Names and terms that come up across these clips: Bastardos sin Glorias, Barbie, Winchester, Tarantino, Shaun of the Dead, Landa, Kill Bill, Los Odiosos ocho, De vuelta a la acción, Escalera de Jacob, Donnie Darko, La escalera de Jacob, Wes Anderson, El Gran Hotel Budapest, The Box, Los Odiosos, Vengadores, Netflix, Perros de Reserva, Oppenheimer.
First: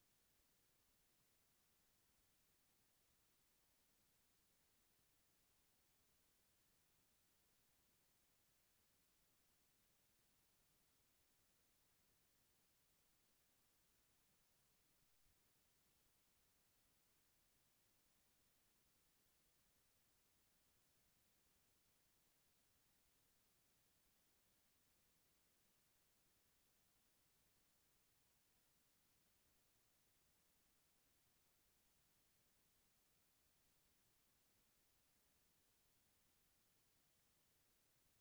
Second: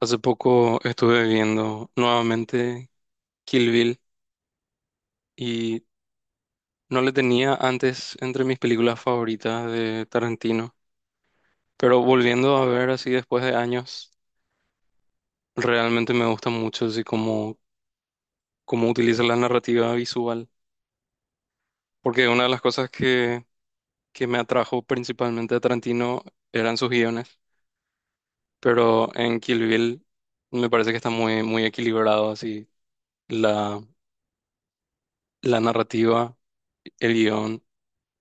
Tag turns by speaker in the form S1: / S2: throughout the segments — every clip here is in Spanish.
S1: Hace poco estuve viendo nuevamente Kill Bill y no le tenía antes entre mis películas favoritas de Tarantino, pero volviendo a ver así después de años, realmente me gusta mucho así como cómo utiliza la narrativa visual, porque una de las cosas que me atrajo principalmente a Tarantino eran sus guiones, pero en Kill Bill me parece que está muy, muy equilibrado así la, la narrativa, el guión,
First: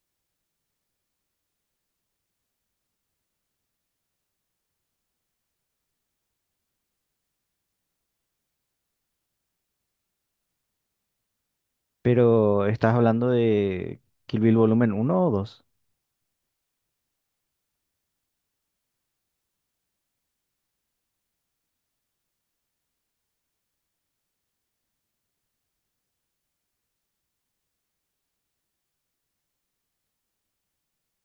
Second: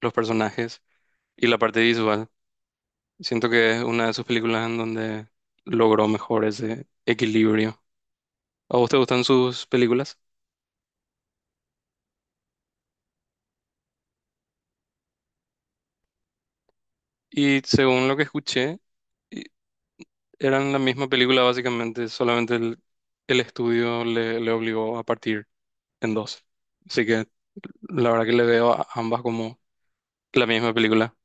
S1: los personajes. Y la parte visual. Siento que es una de sus películas en donde logró mejor ese equilibrio. ¿A vos te gustan sus películas?
S2: Pero estás hablando de Kill Bill volumen uno o 2.
S1: Y según lo que escuché, y- eran la misma película básicamente, solamente el estudio le obligó a partir en dos. Así que la verdad que le veo a ambas como la misma película.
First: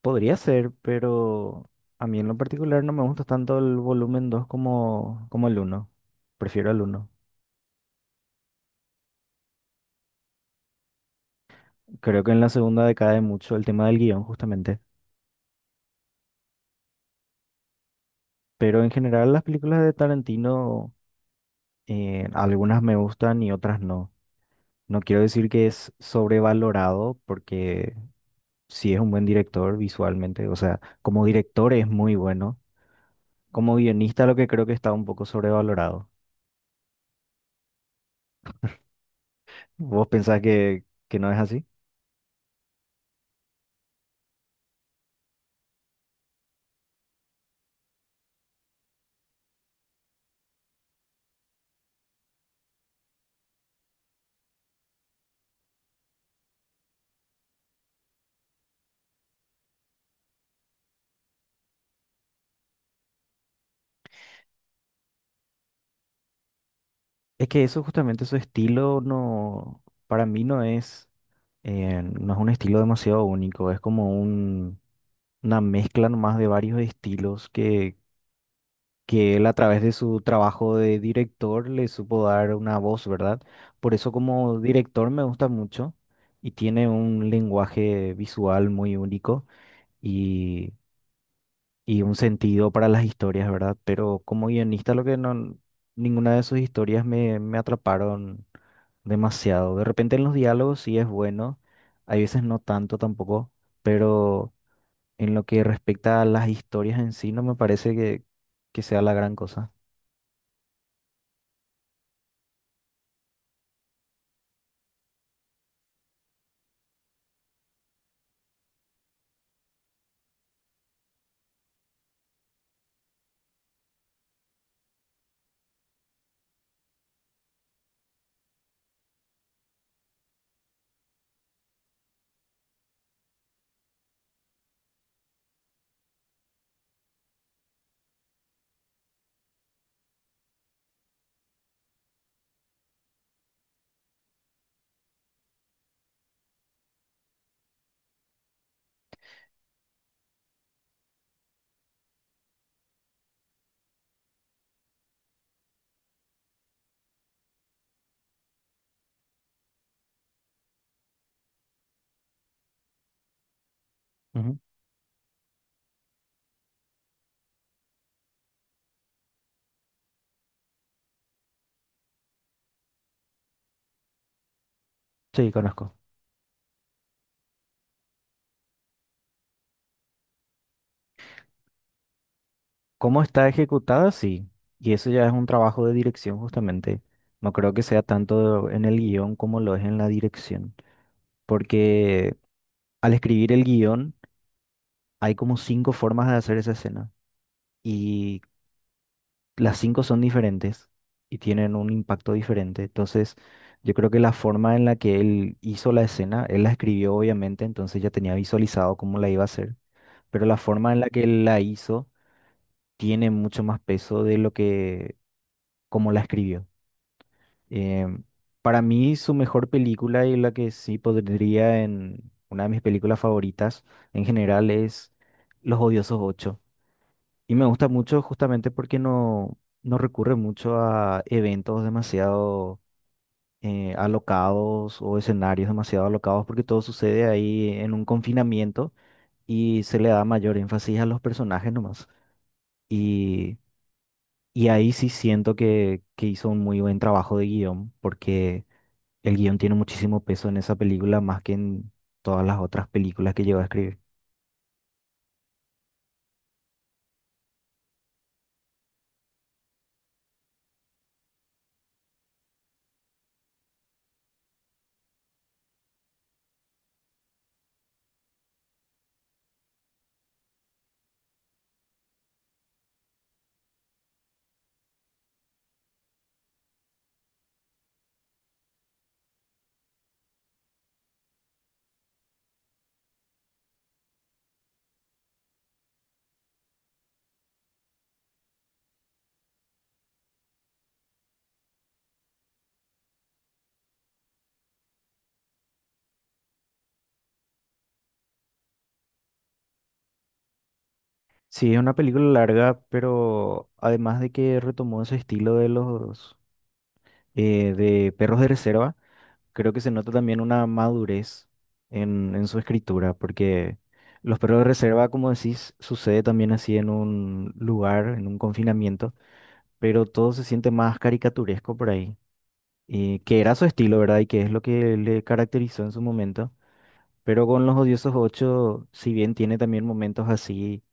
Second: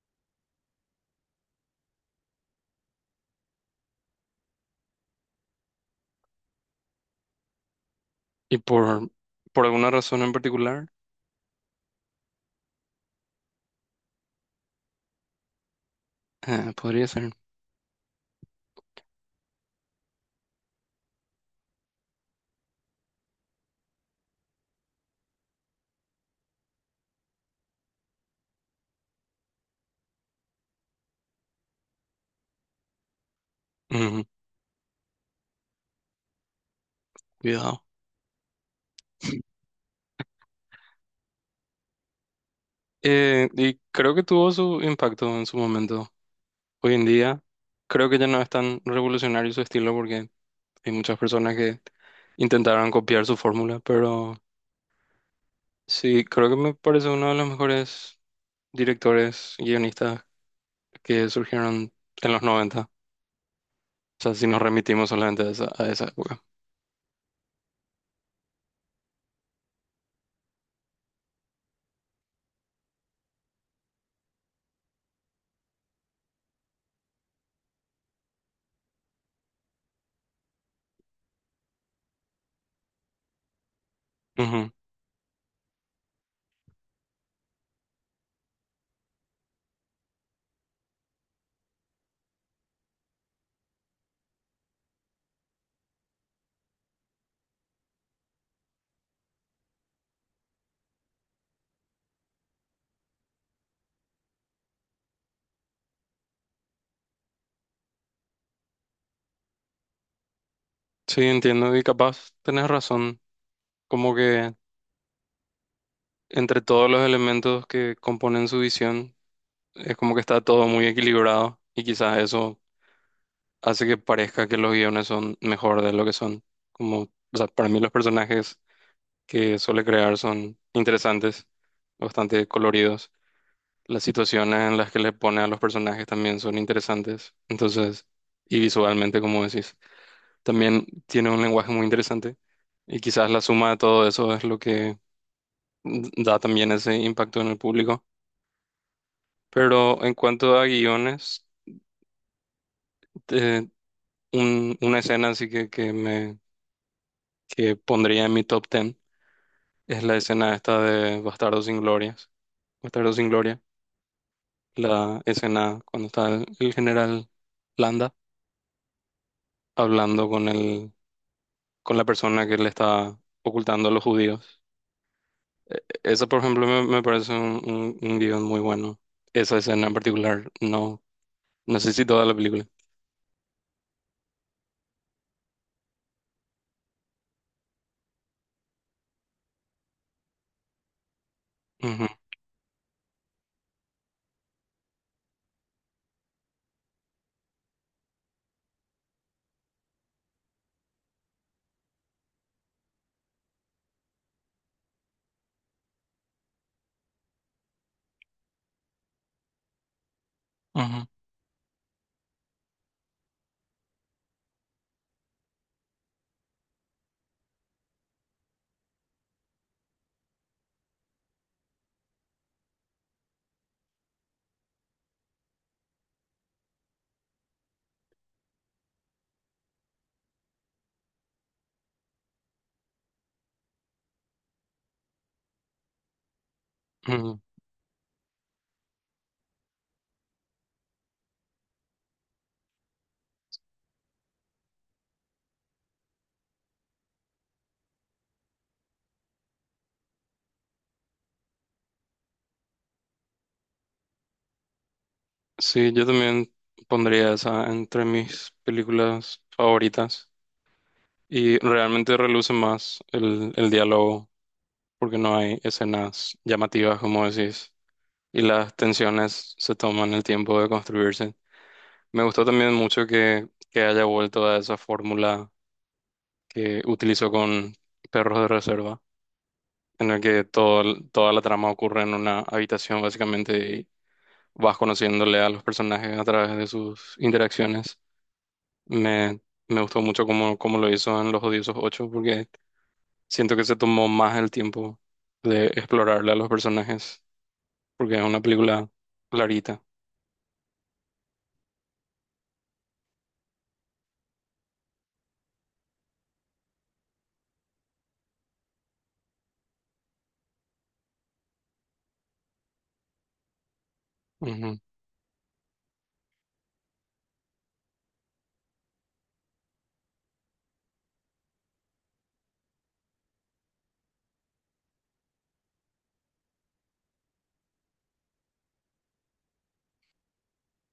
S2: Podría ser, pero a mí en lo particular no me gusta tanto el volumen 2 como el uno. Prefiero el uno.
S1: Y por, por alguna razón en particular,
S2: Creo que en la segunda decae mucho el tema del guión, justamente.
S1: podría ser.
S2: Pero en general las películas de Tarantino, algunas me gustan y otras no. No quiero decir que es sobrevalorado porque sí es un buen director visualmente. O sea, como director es muy bueno. Como
S1: Ujú,
S2: guionista lo que creo que está un poco sobrevalorado.
S1: cuidado.
S2: ¿Vos pensás que no es así?
S1: Y creo que tuvo su impacto en su momento. Hoy en día creo que ya no es tan revolucionario su estilo porque hay muchas personas que intentaron copiar su fórmula, pero sí, creo que me parece uno de los mejores directores y guionistas que surgieron en los noventa. O sea, si nos remitimos solamente a esa época.
S2: Es que eso justamente su estilo no, para mí no es, no es un estilo demasiado único, es como una mezcla nomás de varios estilos que, él a través de su trabajo de director le supo dar una voz, ¿verdad? Por eso como director me gusta mucho y tiene un lenguaje visual muy único y un sentido para las historias, ¿verdad? Pero como guionista, lo que no, ninguna de sus historias me atraparon demasiado. De repente en los diálogos sí es bueno, hay veces no tanto tampoco, pero en lo que respecta a las historias en sí, no me parece que sea la gran cosa.
S1: Sí, entiendo y capaz tenés razón, como que entre todos los elementos que componen su visión, es como que está todo muy equilibrado y quizás eso hace que parezca que los guiones son mejor de lo que son. Como, o sea, para mí los personajes que suele crear son interesantes, bastante coloridos. Las situaciones en las que le pone a los personajes también son interesantes. Entonces, y visualmente, como decís, también tiene un lenguaje muy interesante y quizás la suma de todo eso es lo que da también ese impacto en el público. Pero en cuanto a guiones, eh, una escena así que me que pondría en mi top ten es la escena esta de Bastardos sin Glorias. Bastardos sin Gloria,
S2: Ujú.
S1: la escena cuando está el general Landa hablando con la persona que le está ocultando a los judíos.
S2: Sí,
S1: Eh,
S2: conozco.
S1: Esa, por ejemplo, me parece un guión muy bueno. Esa escena en particular, no, no sé si toda la película.
S2: ¿Cómo está ejecutada? Sí. Y eso ya es un trabajo de dirección justamente. No creo que sea tanto en el guión como lo es en la dirección.
S1: Ujú,
S2: Porque al escribir el guión, hay como cinco formas de hacer esa escena y las cinco son diferentes y tienen un impacto diferente. Entonces, yo creo que la forma en la que él hizo la escena, él la escribió obviamente, entonces ya tenía visualizado cómo la iba a hacer, pero la forma en
S1: ujú,
S2: la que él la hizo tiene mucho más peso de lo que como la escribió. Em, para mí, su mejor película y la que sí podría en una de mis películas favoritas en general es Los Odiosos. Y me gusta mucho justamente porque no recurre mucho a eventos demasiado alocados o escenarios demasiado alocados porque todo sucede
S1: ujú.
S2: ahí en un confinamiento y se le da mayor énfasis a los personajes nomás. Y, y ahí sí siento que, hizo un muy buen trabajo de guión porque el guión tiene muchísimo peso en esa película más que en todas las otras películas que llegó a escribir.
S1: Sí, yo también pondría esa entre mis películas favoritas y realmente reluce más el diálogo porque no hay escenas llamativas, como decís, y las tensiones se toman el tiempo de construirse. Me gustó también mucho que haya vuelto a esa fórmula que utilizó con Perros de Reserva, en el que toda la trama ocurre en una habitación básicamente y vas conociéndole a los personajes a través de sus interacciones. Me, me gustó mucho cómo lo hizo en Los Odiosos ocho porque siento que se tomó más el tiempo de explorarle a los personajes, porque es una película clarita.
S2: Sí, es una película larga, pero además de que retomó ese estilo de Perros de Reserva, creo que se nota también una madurez en su escritura, porque los Perros de
S1: Ujú.
S2: Reserva, como decís, sucede también así en un lugar, en un confinamiento, pero todo se siente más caricaturesco por ahí, y que era su estilo, ¿verdad? Y que es lo que le caracterizó en su momento, pero con Los Odiosos 8 si bien tiene también momentos así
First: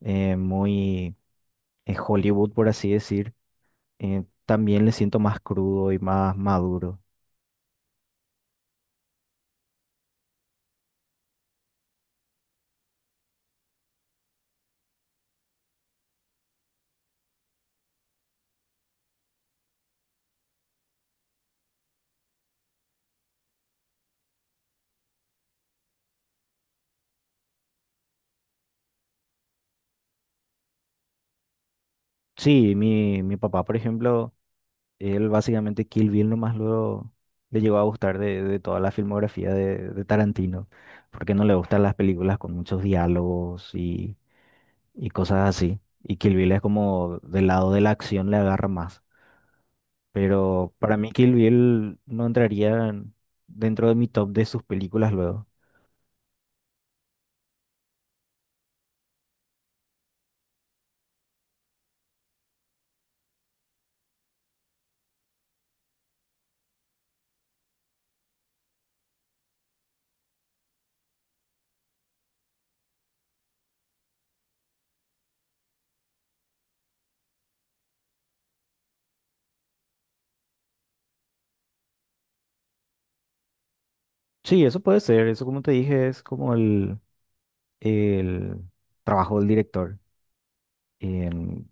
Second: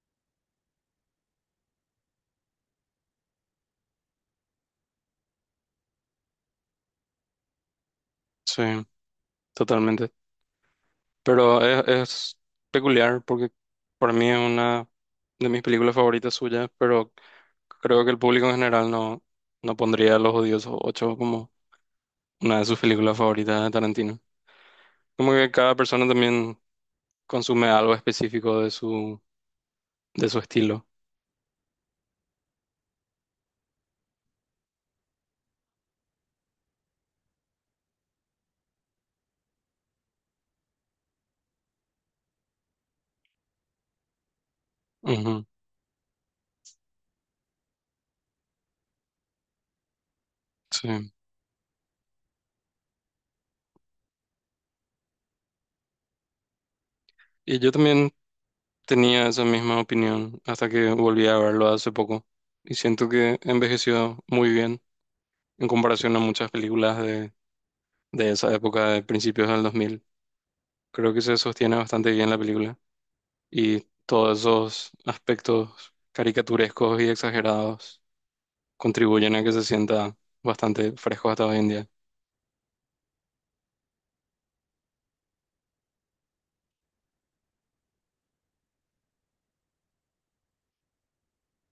S2: muy Hollywood, por así decir, también le siento más crudo y más maduro.
S1: Sí, totalmente. Pero es peculiar, porque para mí es una de mis películas favoritas suyas, pero creo que el público en general no, no pondría Los Odiosos ocho como una de sus películas favoritas de Tarantino. Como que cada persona también consume algo específico de de su estilo.
S2: Sí, mi papá, por ejemplo, él básicamente Kill Bill nomás luego le llegó a gustar de toda la filmografía de Tarantino, porque no le gustan las películas con muchos diálogos y cosas así. Y Kill Bill es como del lado de la acción le agarra más. Pero para mí
S1: Sí.
S2: Kill Bill no entraría dentro de mi top de sus películas luego.
S1: Y yo también tenía esa misma opinión hasta que volví a verlo hace poco. Y siento que envejeció muy bien en comparación a muchas películas de esa época, de principios del 2000. Creo que se sostiene bastante bien la película. Y todos esos aspectos caricaturescos y exagerados contribuyen a que se sienta bastante fresco hasta hoy en día.
S2: Sí, eso puede ser, eso como te dije es como el trabajo del director. Em,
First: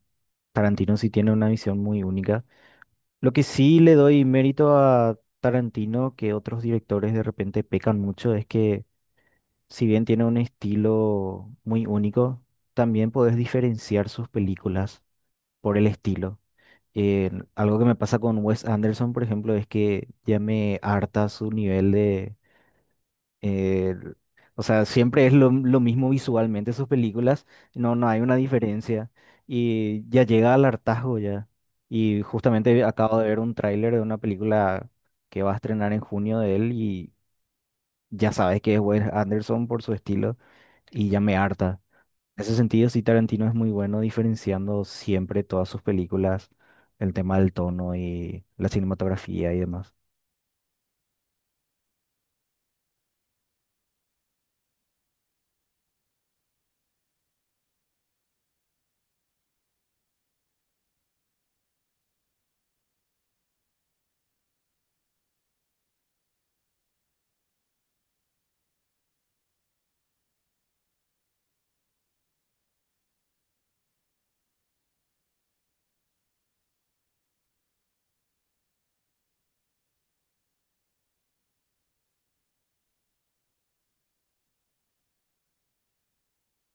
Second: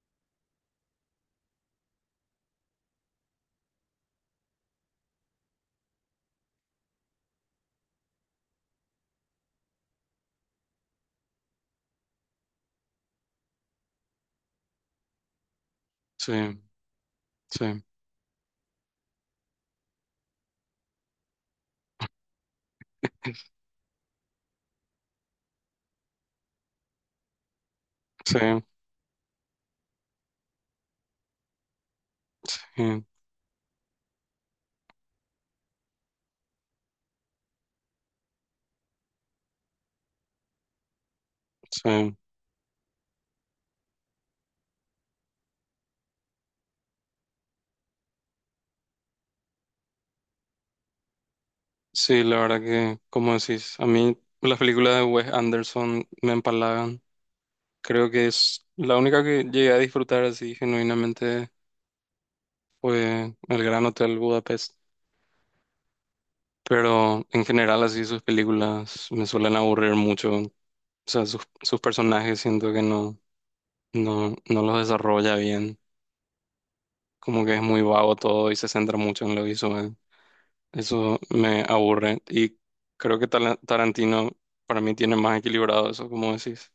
S2: Tarantino sí tiene una visión muy única. Lo que sí le doy mérito a Tarantino, que otros directores de repente pecan mucho, es que si bien tiene un estilo muy único, también podés diferenciar sus películas por el
S1: Sí,
S2: estilo. Algo
S1: sí,
S2: que me pasa con Wes Anderson, por ejemplo, es que ya me harta su nivel de eh, o sea, siempre es lo mismo visualmente sus películas, no hay una
S1: sí,
S2: diferencia y ya llega al hartazgo ya. Y justamente
S1: sí,
S2: acabo de ver un tráiler de una película que va a estrenar en junio de él y ya sabes que es Wes Anderson por su estilo y ya me harta.
S1: sí.
S2: En ese sentido, sí, Tarantino es muy bueno diferenciando siempre todas sus películas, el tema del tono y la cinematografía y demás.
S1: Sí, la verdad que, como decís, a mí las películas de Wes Anderson me empalagan. Creo que es la única que llegué a disfrutar así genuinamente fue El Gran Hotel Budapest. Pero en general así sus películas me suelen aburrir mucho. O sea, sus personajes siento que no los desarrolla bien. Como que es muy vago todo y se centra mucho en lo visual. Eso me aburre. Y creo que Tarantino para mí tiene más equilibrado eso, como decís.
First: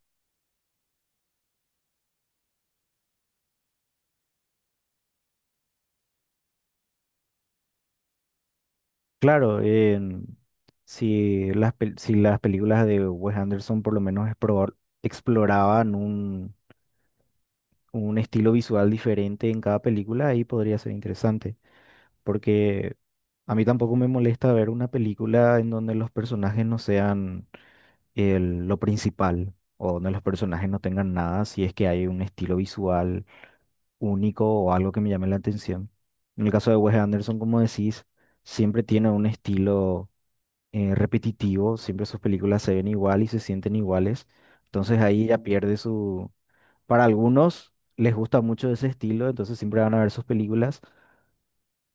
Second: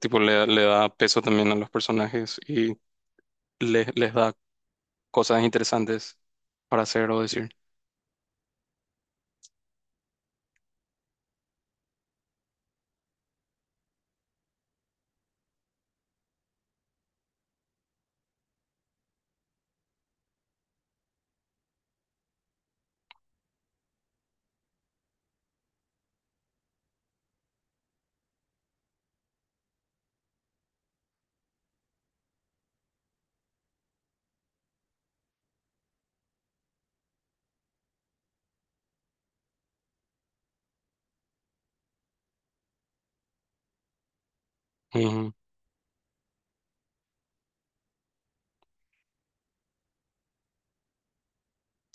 S1: Tipo, le da peso también a los personajes y les da cosas interesantes para hacer o decir.
S2: Claro, si si las películas de Wes Anderson por lo menos exploraban un estilo visual diferente en cada película, ahí podría ser interesante, porque a mí tampoco me molesta ver una película en donde los personajes no sean lo principal o donde los personajes no tengan nada, si es que hay un estilo visual único o algo que me llame la atención. En el caso de Wes Anderson, como decís, siempre tiene un estilo repetitivo, siempre sus películas se ven igual y se sienten iguales, entonces ahí
S1: Ujú.
S2: ya pierde su. Para algunos les gusta mucho ese estilo, entonces siempre van a ver sus películas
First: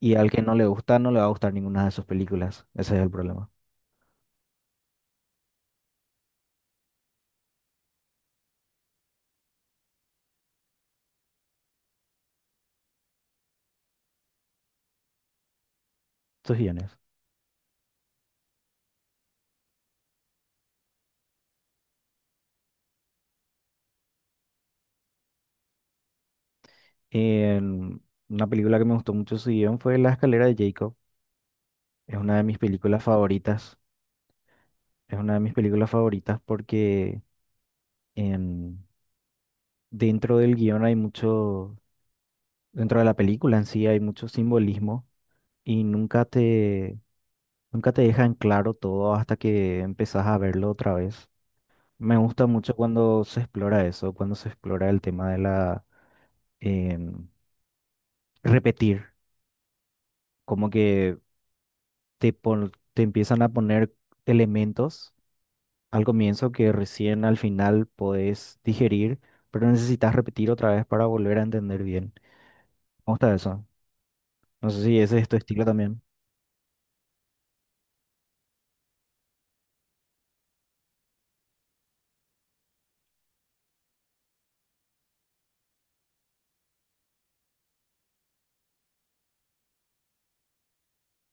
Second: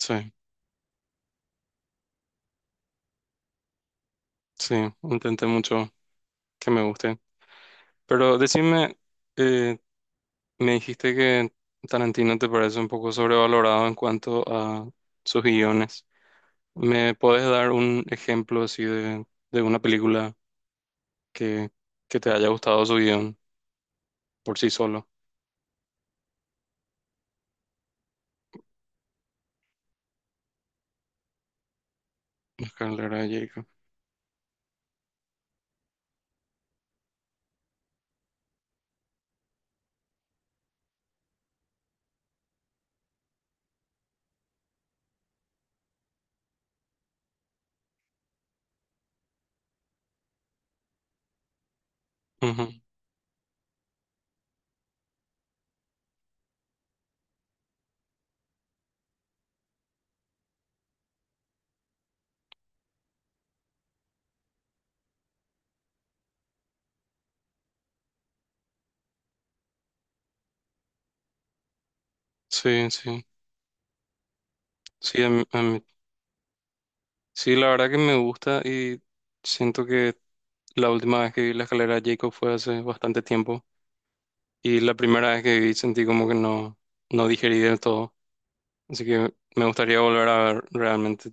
S2: y al que no le gusta no le va a gustar ninguna de sus películas, ese es el problema,
S1: sí, intenté mucho que me guste. Pero decime, eh, me dijiste que Tarantino te parece un poco sobrevalorado en cuanto a sus guiones.
S2: sus guiones.
S1: ¿Me puedes dar un ejemplo así de una película que, que te haya gustado su guión por sí solo?
S2: En- una película que me gustó mucho su guión fue La Escalera de Jacob, es una de mis películas
S1: Escalera de Jacob.
S2: favoritas, es una de mis películas favoritas porque en- dentro del guión hay mucho. Dentro de la película en sí hay mucho simbolismo y nunca te dejan claro todo hasta que empezás a verlo otra vez. Me gusta
S1: Ujú.
S2: mucho cuando se explora eso, cuando se explora el tema de la em, repetir, como que te empiezan a poner elementos al comienzo que recién al final podés digerir, pero necesitas repetir otra vez para volver a entender bien.
S1: Sí,
S2: Me
S1: sí.
S2: gusta eso. No sé si ese
S1: Sí,
S2: es
S1: a
S2: tu estilo
S1: mí,
S2: también.
S1: sí, la verdad que me gusta y siento que la última vez que vi la escalera de Jacob fue hace bastante tiempo y la primera vez que vi sentí como que no, no digerí del todo. Así que me gustaría volver a ver realmente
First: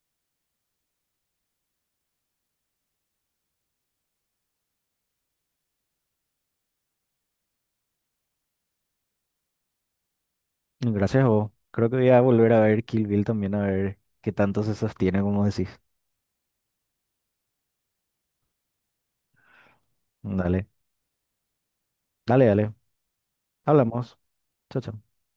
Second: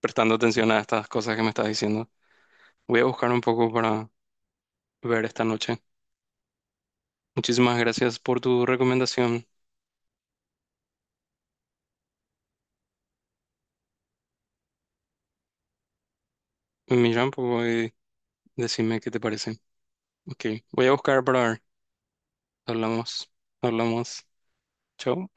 S1: prestando atención a estas cosas que me estás diciendo. Voy a buscar un poco para ver esta noche. Muchísimas gracias por tu recomendación.
S2: Gracias a vos. Creo que voy a volver a ver Kill Bill también, a ver qué tanto se sostiene, como decís.
S1: Mira un poco y decime qué te parece. Ok,
S2: Dale,
S1: voy a buscar para ver.
S2: dale, dale.
S1: Hablamos,
S2: Hablamos.
S1: hablamos.
S2: Chao, chao.
S1: Chao.